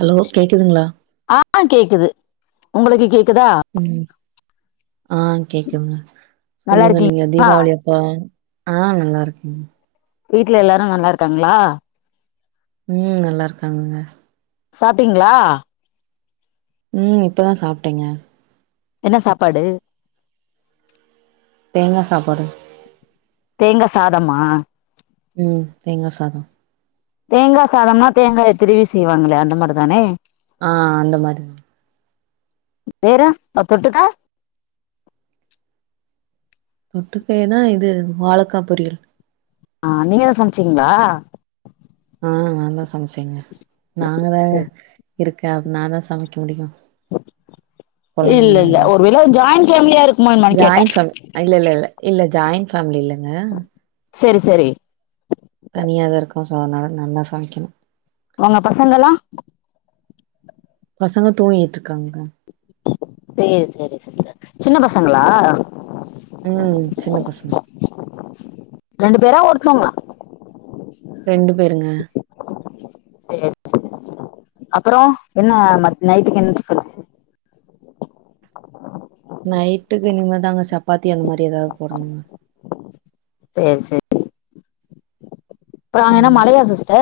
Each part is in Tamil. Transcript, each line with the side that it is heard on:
right: ஹலோ கேட்குதுங்களா
left: ஆ கேக்குது உங்களுக்கு கேக்குதா
right: ம் ஆ கேட்குதுங்க
left: நல்லா
right: சொல்லுங்க நீங்க
left: இருக்கீங்களா
right: தீபாவளியப் அ ஆ நல்லா இருக்கேங்க
left: வீட்டு்ல எல்லாரு நல்லா இருக்காங்களா
right: ம் நல்லா இருக்காங்கங்க
left: சாப்பிட்டீங்களா
right: ம் இப்போதா சாப்டேங்க
left: என்ன சாப்பாடு
right: தேங்கா சாப்பாடு
left: தேங்க சாதம்மா
right: உம் தேங்கா சாதோ
left: தேங்கா சாதோம்னா தேங்கவ திருவி செய்வாங்களே அந்த மாரி தானே
right: ஆ அந்த மாரி தா
left: வேற ஆ தொட்டுக்கா
right: தொட்டுக்கைனா இது வாழக்கா பொரியல்
left: ஆ நீங்க தா சமைச்சீங்ளா
right: ஆ நா தா சமைச்சேங்க நாங்க த இருக்கே அத நா தா சமைக்க முடியு
left: இல்ல
right: கொழந்தைங்க
left: இல்ல ஒர்
right: எல்லாத்துக்கு
left: வேல ஜாயிண்ட் ஃபேமலியா இருக்குமொன் கேட்டே
right: ஆ இல்ல இல்ல இல்ல ஜாயின் ஃபேம்மிலி இல்லங்க
left: செரி செரி
right: தனியா தா இருக்கோ சோ அதனால நா தா சமைக்கணு
left: ஒங்க பசங்க எல்லா
right: பசங்க தூங்கிட்டு இருக்காங்கங்க
left: சேரி சேரி சிஸ்டர் சின்ன பசங்களா
right: உம் சின்ன பசங்க
left: ரெண்டு பேரா ஒர்த்தவங்களா
right: ரெண்டு பேருங்க
left: சேரி சேரி சேர் அப்புறோ என்ன நைட்டுக்கு என்ன ஃடிபென்
right: நைட்டுக்கு இனிமே தாங்க சப்பாத்தி அது மாரி ஏதாது போடணுங்க
left: சேர் செரி அப்புறோ என்ன
right: ம்
left: மழையா சிஸ்டே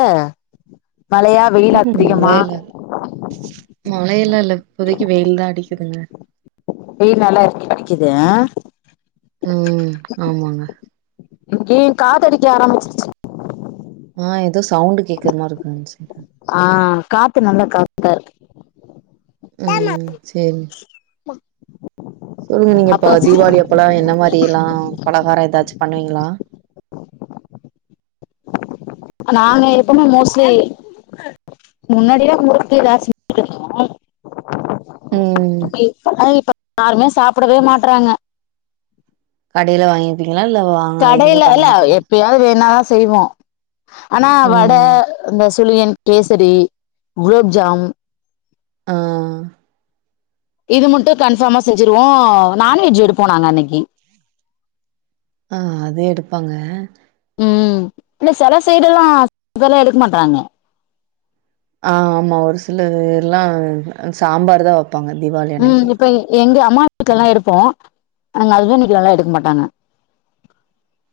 left: மழையா வெயில்லா அதிகமா
right: மழை எல்லா இல்ல இப்போதைக்கு வெயில் தா அடிக்குதுங்க
left: வெயில் நல்லா இருக்கி அடிக்குது
right: உம் ஆமாங்க
left: இங்கியு காத்தடிக்க ஆரம்பிச்சிருச்சு
right: ஆ ஏதோ சவுண்டு கேக்குற மாரி இருக்குன்னு சொன்ன
left: ஆ காத்து நல்லா காத்தா இருக்கு
right: உம் சேரி உம் நீங்க இப்ப
left: அப்ப
right: தீபாவளி அப்பல்லா என்ன மாரி எல்லா பலகார ஏதாச்சு பண்ணுவீங்களா
left: நாங்க எப்பவுமே மோஸ்ட்லி முன்னாடி எல்லா முறுக்கு எதா சுட்டு தருவோ
right: ம்
left: இப்ப எல்லா யாருமே சாப்டவே மாட்றாங்க
right: கடயில்ல வாங்கிப்பீங்களா இல்ல வாங்
left: கடயில்ல இல்ல எப்பயாவுது வேணா செய்வோ ஆனா வட
right: ம்
left: இந்த சுழியன் கேசடி ஃகுலோப்ஜாம்
right: ஆ
left: இது மட்டு கன்ஃபார்மா செஞ்சுருவோ நான்வெஜ் எடுப்போ நாங்க அன்னைக்கி
right: ஆ அது எடுப்பாங்க
left: உம் இல்ல செல சைடு எல்லா இது எல்லா எடுக்க மாட்றாங்க
right: ஆ ஆமா ஒரு சில இதெல்லா சாம்பார் தான் வப் பாங்க தீபாளி
left: உம் இப்ப எங்க அம்மா வீட்க்கு எல்லா எடுப்போ எங்க ஹஸ்பண்ட் வீட்லல்லா எடுக்க மாட்டாங்க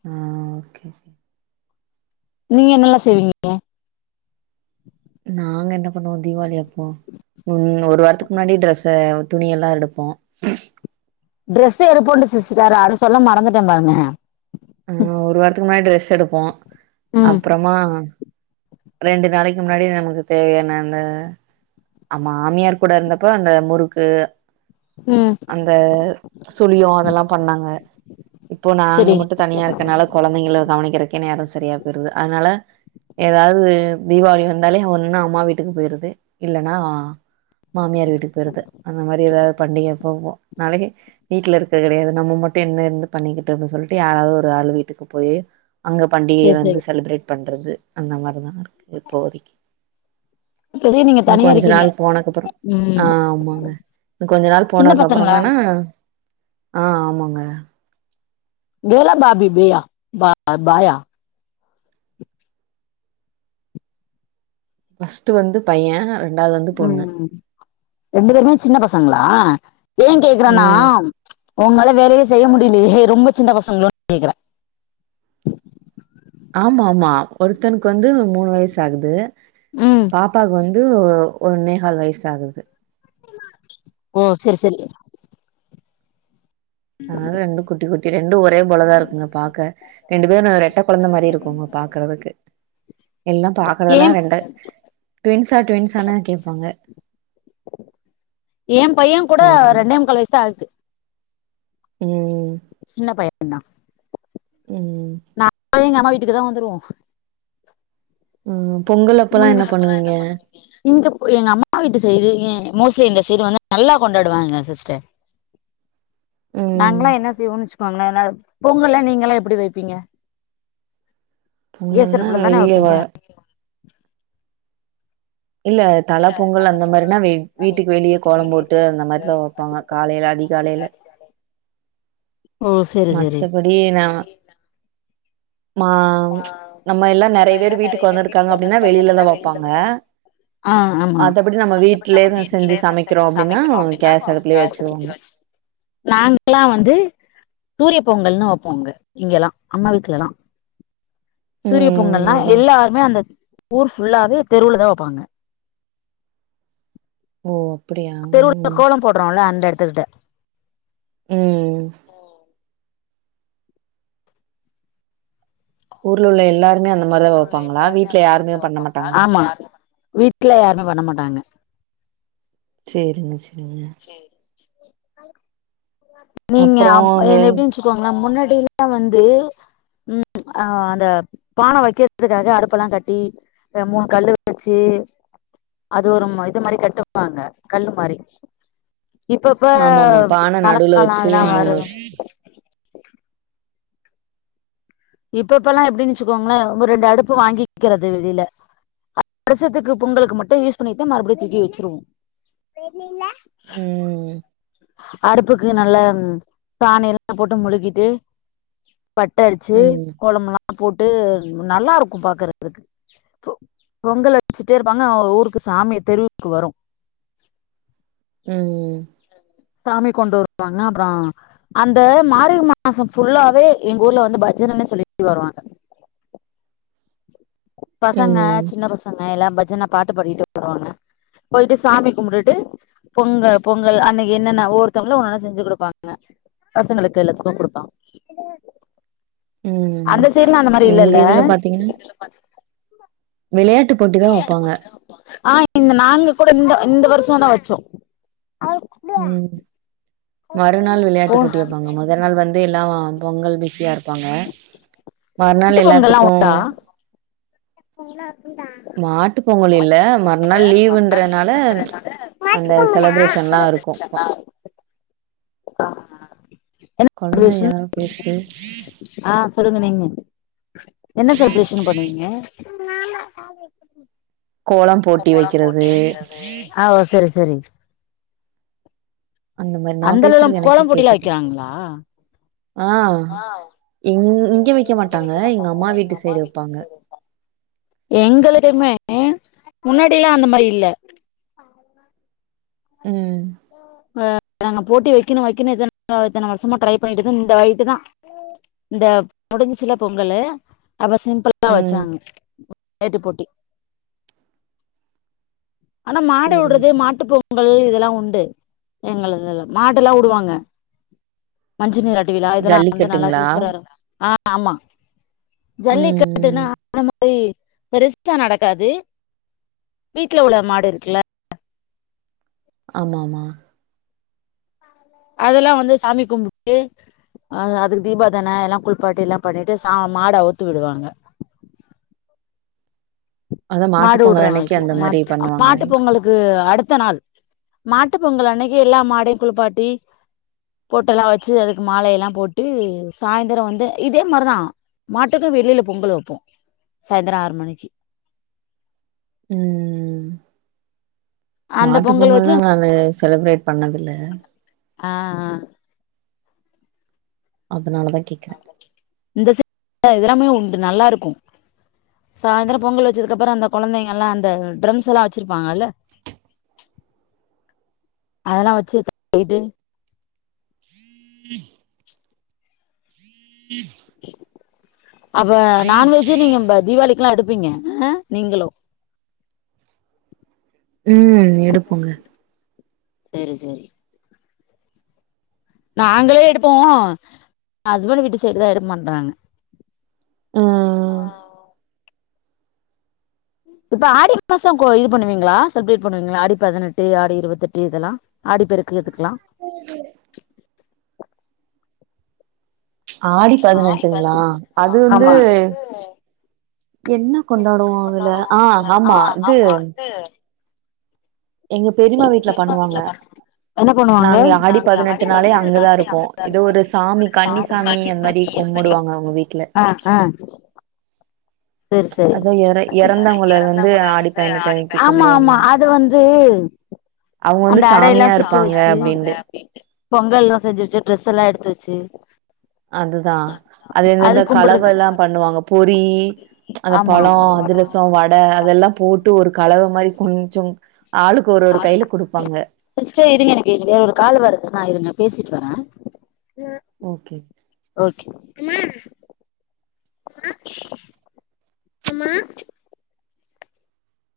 right: ஆ ஓகே
left: நீங்க என்ன எல்லா செய்வீங்க
right: நாங்க என்ன பண்ணுவோ தீவாளி அப்போ ம் ஒரு வாரத்துக்கு முன்னாடி ட்ரெஸ்ஸ துணி எல்லா எடுப்போ
left: டிரெஸ்ஸ எடுப்போண்டு சிஸ்டர் அத சொல்ல மறந்துட்ட பாருங்க
right: ஆ ஒரு வாரத்துக்கு முன்னாடி ட்ரெஸ் எடுப்போ
left: ம்
right: அப்றமா ரெண்டு நாளைக்கு முன்னாடி நமக்கு தேவையான அந்த ஆ மாமியார் கூட இருந்தப்ப அந்த முறுக்கு
left: ம்
right: இந்த சுழியோ அதெல்லா பண்ணாங்க இப்போ நாங்க
left: செரி
right: மட்டு தனியா இருக் க்கனால கொழந்தைங்கல கவனிக்கிறக்கே நேரோ சரியா பேருது அதனால ஏதாது து தீபாவளி வந்தாலே ஒன்னு அம்மா வீட்டுக்கு போயிறது இல்லன்னா மாமியார் வீட்டுக்கு போயிறது அந்த மாரி ஏதாவது பண்டிகை போவோ நாளைக்கு வீட்ல இருக்க கெடையாது நம்ம மட்டு என்ன இருந்து பண்ணிக்கிட்டு அப்டின்னு சொல்லிட்டு யாராவது ஒரு ஆளு வீட்டுக்கு போயி அங்க பண்டிகைய
left: செரி
right: வந்து
left: செரி
right: செளிப்ரட் பண்றது அந்த மாரிதா இருக்கு இப்போதைக்கு
left: இப்பதே நீங்க
right: இன்னு
left: தனியா
right: கொஞ்ச
left: இருக்கீங்க
right: நாள் போனக்ப்றோ ஆ
left: ம்
right: ஆமாங்க இன்னு கொஞ்ச நாள்
left: சின்ன பசங்களா
right: போனக்கப்றமேனா ஆ ஆமாங்க
left: கேள்லா பாபிபியா பா பாயா
right: ஃபர்ஸ்டு வந்து பைய
left: ம் ரெண்டு பேருமே சின்ன பசங்களா ஏ கேக்குறன்னா
right: ம்
left: உங்களால வேலையே செய்ய முடிலையே ரொம்ப சின்ன பசங்களோன் கேக்குற
right: ஆமாமா ஒருத்தனுக்கு வந்து மூணு வயசாகுது
left: ம்
right: பாப்பாவுக்கு வந்து ஒன்னேகால் வயசாகுது
left: ஓ சரி சரி
right: அதனால ரெண்டு குட்டி குட்டி ரெண்டு ஒரே போலதா இருக்குங்க பாக்க ரெண்டு பேரு ரெட்ட கொழந்த மாரி இருக்குங்க பாக்க கறதுக்கு எல்லா
left: ஏ
right: பாக்குறதெல்லா ரெண்டு ட்வின்ஸா டவின்ஸானே கேப்பாங்க
left: ஏ பைய
right: சோ
left: கூட
right: அந்த மாரி
left: ரெண்டே முக்கால் வயசுதா ஆது
right: ம்
left: சின்ன பையந் தா
right: ம்
left: நாங்களு எங்க அம்மா வீட்டுக்கு தா வந்துருவோ
right: ம் பொங்கலா
left: ம் பொங்கல் அப்பல்லா என்ன பண்ணுவீங்க இங்க எங்க அம்மா வீட்டு சைடு மோஸ்ட்லி இந்த சைடு வந்து நல்லா கொண்டாடுவாங்க சிஸ்டர்
right: ம்
left: நாங்கலா என்ன செய்வோன் வச்சிக்கோங்கள நா பொங்கல்லா நீங்கலா எப்படி வைப்பீங்க கேஸ்
right: பொங்கல்னா
left: அடுப்புல தான
right: வெளிய வ
left: வைப்பீங்க [unintelligible]
right: இல்ல தல பொங்கல் அந்த மாரினா வீ வீட்டுக்கு வெளிய கோலோ போட்டு அந்த மாரிதா வெப்பாங்க காலைல அதிகாலைல
left: ஓ செரி செரி
right: மத்தபடி நா நா ம் நம்ம எல்லா நெறைய வேர் வீட்டுக்கு வந்துருக்காங்க அப்டின்னா வெளிலதா வப்பாங்க
left: ஆ ஆமா
right: மத்தபடி நம்ம வீட்லயே தான் செஞ்சு சமைக்கிறோம் அப்டின்னா, கேஸ் அடுப்புலயே வச்சுருவாங்க.
left: நாங்கல்லா வந்து சூரிய பொங்கல்னு வெப்போ அங்க இங்கல்லா அம்மா வீட்லலா சூரிய
right: ம்.
left: பொங்கல்னா
right: அதான்.
left: எல்லாருமே அந்த ஊர் ஃபுல்லாவே தெருவுலதா வைப்பாங்க
right: ஓ அப்படியா ம்
left: போட்றோல்ல அந்த எடத்துகிட்ட
right: ம் ஊர்ல உள்ள எல்லாருமே அந்த மாரிதா
left: ஊர்ல உள்ள
right: வப்பாங்களா
left: எல்லாருமே
right: வீட்டுல
left: அந்த
right: யாருமே பண்ண மாட்டாங்களா
left: ட்டுல யாருமே பண்ண மாட்டாங்க
right: சேரிங்க செரிங்க
left: சேரி சேரி நீங்க
right: அப்புறம்
left: அப்
right: அந்த
left: என்ன எப்டின் வெச்சிக்கோங்களா முன்னாடில வந்து ம் அந்த பானை வெக்கிறதுக்காக அடுப்பெல்லா கட்டி மூணு கல்லு வெச்சி அது ஒரும் இது மாரி கட்டுவாங்க கல்லு மாரி இப்பப்ப
right: ஆமாமா. பான நடுவுல
left: மழக்காலோ
right: வச்சு
left: அதெல்லா வருது இப்ப இப்பெல்லா எப்டின் வெச்சிக்கோங்களே மோ ரெண்டு அடுப்பு வாங்கிக்கிறது வெளில அ வருசத்துக்கு பொங்களுக்கு மட்டு யூஸ் பண்ணிட்டு மறுபடியு தூக்கி வெச்சிருவோ
right: ம்.
left: அடுப்புக்கு நல்ல சாணி எல்லா போட்டு மொழுகிட்டு பட்ட அடிச்சி
right: ம்.
left: கோலம்லா போட்டு நல்லா இருக்கும் பாக்குறதுக்கு பொங்கல் வெச்சிட்டே இருப்பாங்க ஊருக்கு சாமி தெருவுக்கு வரும்
right: ம்ம்
left: சாமி கொண்டு வருவாங்க அப்பறோ அந்த மார்கழி மாசோ ஃபுல்லாவே எங்க ஊர்ல வந்து பஜன சொல்லிட்டு வருவாங்க பசங்க
right: ம்.
left: சின்ன பசங்க எல்லா பஜன பாட்டு பாடிட்டு வருவாங்க போயிட்டு சாமி கும்பிட்டுட்டு பொங்க பொங்கல் அன்னைக்கு என்னன்ன ஒவ்வொருத்தங்களும் ஒன்னொன்னு செஞ்சு குடுப்பாங்க பசங்களுக்கு எல்லாத்துக்கு குடுப்பாங்க
right: ம்.
left: அந்த சைட்லா அந்த மாரி
right: எங்க
left: இல்லல்ல
right: இதுல பாத்தீங்கன்னா, விளையாட்டு போட்டி தா வெப்பாங்க
left: ஆஹ் இந்த நாங்க கூடோ இந்த இந்த வர்ஷோந்தா வச்சோ ஆ
right: ம் மறுநாள் விளையாட்டு
left: ஓ
right: போட்டி வப்பாங்க மறு பெருநாள் வந்து எல்லா பொங்கல் பிஸியா இருப்பாங்க மறுநாள்
left: வீட்டு
right: எல்லாத்துக்கு
left: மாட்டு ப் போல
right: மறுநாள்
left: மறுநாள்
right: லீவுன்றனால
left: லீவுன்றனால
right: அந்த செலிப்ரேஷன்ல்லா இருக்கு
left: [unintelligible] ஹாஹா
right: கொழந்தை ஏதோ பேஸ்து
left: ஆஹ் சொல்லுங்க நீங்க என்ன செலிப்ரேஷன் பண்ணுவீங்க
right: கோலம் போட்டி வெக்கிறது
left: ஹ் ஓ செரி செரி
right: அந்த மாரி நா
left: அந்தளவுலாம்
right: பேசுறது எனக்கே
left: கோலம் போட்டிலாம்
right: கேக்குது
left: வைக்கிறாங்களா
right: ஆஹ் எங் இங்க வெக்க மாட்டாங்க எங்க அம்மா வீட்டு சைடு வெப்பாங்க
left: எங்களுக்குமே முன்னாடியெல்லா அந்த மாரி இல்ல
right: உம்
left: ஹ நாங்க போட்டி வெக்கணு வெக்கணு எத்தன எத்தன வருஷமா ட்ரை பண்ணிட்டு இருக்க இந்த [unintelligible] தா இந்த முடிஞ்சில்ல பொங்கலு அப்ப சிம்பிளா
right: ம்
left: வெச்சாங்க விளயாட்டு போட்டி ஆனா மாடு
right: சேரிங்க
left: வுட்றது
right: சேரி
left: மாட்டு பொங் பொங்கல் இதெல்லா உண்டு, எங்களுதுல மாடுல்லா வுடுவாங்க மஞ்சுநீராட் டு விழா இதெல்லா வந்து நல்லா
right: ஜல்லிக்கட்டுங்களா
left: சூப்பரா இருக்கு, ஆ, ஆமா
right: ம்
left: ஜல்லிக்கட்டுனா
right: ம்
left: அந்த மாரி பெருசா நடக்காது வீட்ல உள்ள மாடு இருக்குல
right: ஆமாமா
left: அதெல்லா வந்து சாமி கும்பிட்டு அ அதுக்கு தீபாரதன எல்லா குளிபாட்டி எல்லா பண்ணிட்டு ச மாட அவுத்து விடுவாங்க
right: அதா மாட்டு
left: மாடு வுடுற
right: பொங்கல் அன்னைக்கு
left: அன்னைக்கி
right: அந்த
left: மா
right: மாரி பண்ணுவாங்க
left: மாட்டு பொங்கலுக்கு அடுத்த நாள் மாட்டு பொங்கல் அன்னைக்கி எல்லா மாடயு குளிப்பாட்டி பொட்டெல்லா வச்சு அதுக்கு மாலையெல்லா போட்டு சாயந்தர வந்து இதே மாரிதா மாட்டுக்கு வெளியில பொங்கல் வைப்போ சாயந்தர ஆறு மணிக்கு
right: ம்
left: அந்த
right: மாட்டு
left: பொங்கல் வச்சு
right: பொங்கல்லா நாங்க செலிப்ரேட் பண்ணதுதில்ல
left: ஆ ஆ
right: அதனாலதா கேக்குற
left: இந்த சைடுல இதல்லாமே உண்டு நல்லா இருக்கு சாயந்தரோ பொங்கல் வச்சதுக்கு அப்பறோ அந்த கொழந்தைங்க எல்லா அந்த டிரம்ஸ் எல்லா வச்சிருப்பாங்கல்ல
right: ம்
left: அதெல்லா வச்சு போயிட்டு
right: ஹ [unintelligible]
left: அப்ப நான்வெஜ்ஜு நீங்க ப தீபாளிக்குல்லா எடுப்பீங்க அ நீங்களு
right: ம் எடுப்போங்க
left: செரி செரி நாங்களே எடுப்போ ஹஸ்பண்ட் வீட்டு சைடுதா எடுக்க மாட்றாங்க
right: ஆ
left: இப்ப ஆடி மாசோ கோ இது பண்ணுவீங்ளா செலிப்ரேட் பண்ணுவீங்ளா ஆடி பதினெட்டு ஆடி இருபத்தெட்டு இதெல்லா ஆடி பெருக்கு இதுக்குலா
right: ஆடி பதினெட்டுங்ளா அது வந்து
left: ஆமா
right: என்ன கொண்டாடுவோ அதுல ஆ, ஆமா அது எங்க பெரிம்மா வீட்ல பண்ணுவாங்க
left: என்ன பண்ணுவாங்க
right: நாங்க ஆடி பதினெட்டுனாலே அங்கதா இருப்போ, ஏதோ ஒரு சாமி கன்னி சாமி அந்த மாரி கும்பிடுவாங்க அவங்க வீட்ல
left: ஆ ஆ செரி, செரி,
right: அதா எற இறந்தவங்கள வந்து ஆடி பதினெட்டு அன்னைக்கு
left: ஆமா
right: கும்பிடுவாங்க.
left: ஆமா அது வந்து
right: அவங்க வந்து
left: அந்த அடை எல்லா
right: சாமியா
left: சுட்டு
right: இருப்பாங்க
left: வச்சு
right: அப்டின்ட்டு.
left: பொங்கல்லா செஞ்சுவச்சு ட்ரெஸ் எல்லா எடுத்து வச்சு
right: அதுதா அது இந்தெந்த கலவலா பண்ணுவாங்க பொரி அந்த
left: ஆமா
right: பழோ
left: ஆமா
right: அதிரசோ வடை அதெல்லா போட் டு ஒரு கலவ மாரி குமிச்சு ஆளுக்கு ஒரு ஒரு கைல குடுப்பாங்க
left: சிஸ்டர் இருங்க எனக்கு வேற ஒரு கால் வருது நா இருங்க பேசிட்டு வரே
right: ஓகே
left: ஓகே அச்சு அம்மா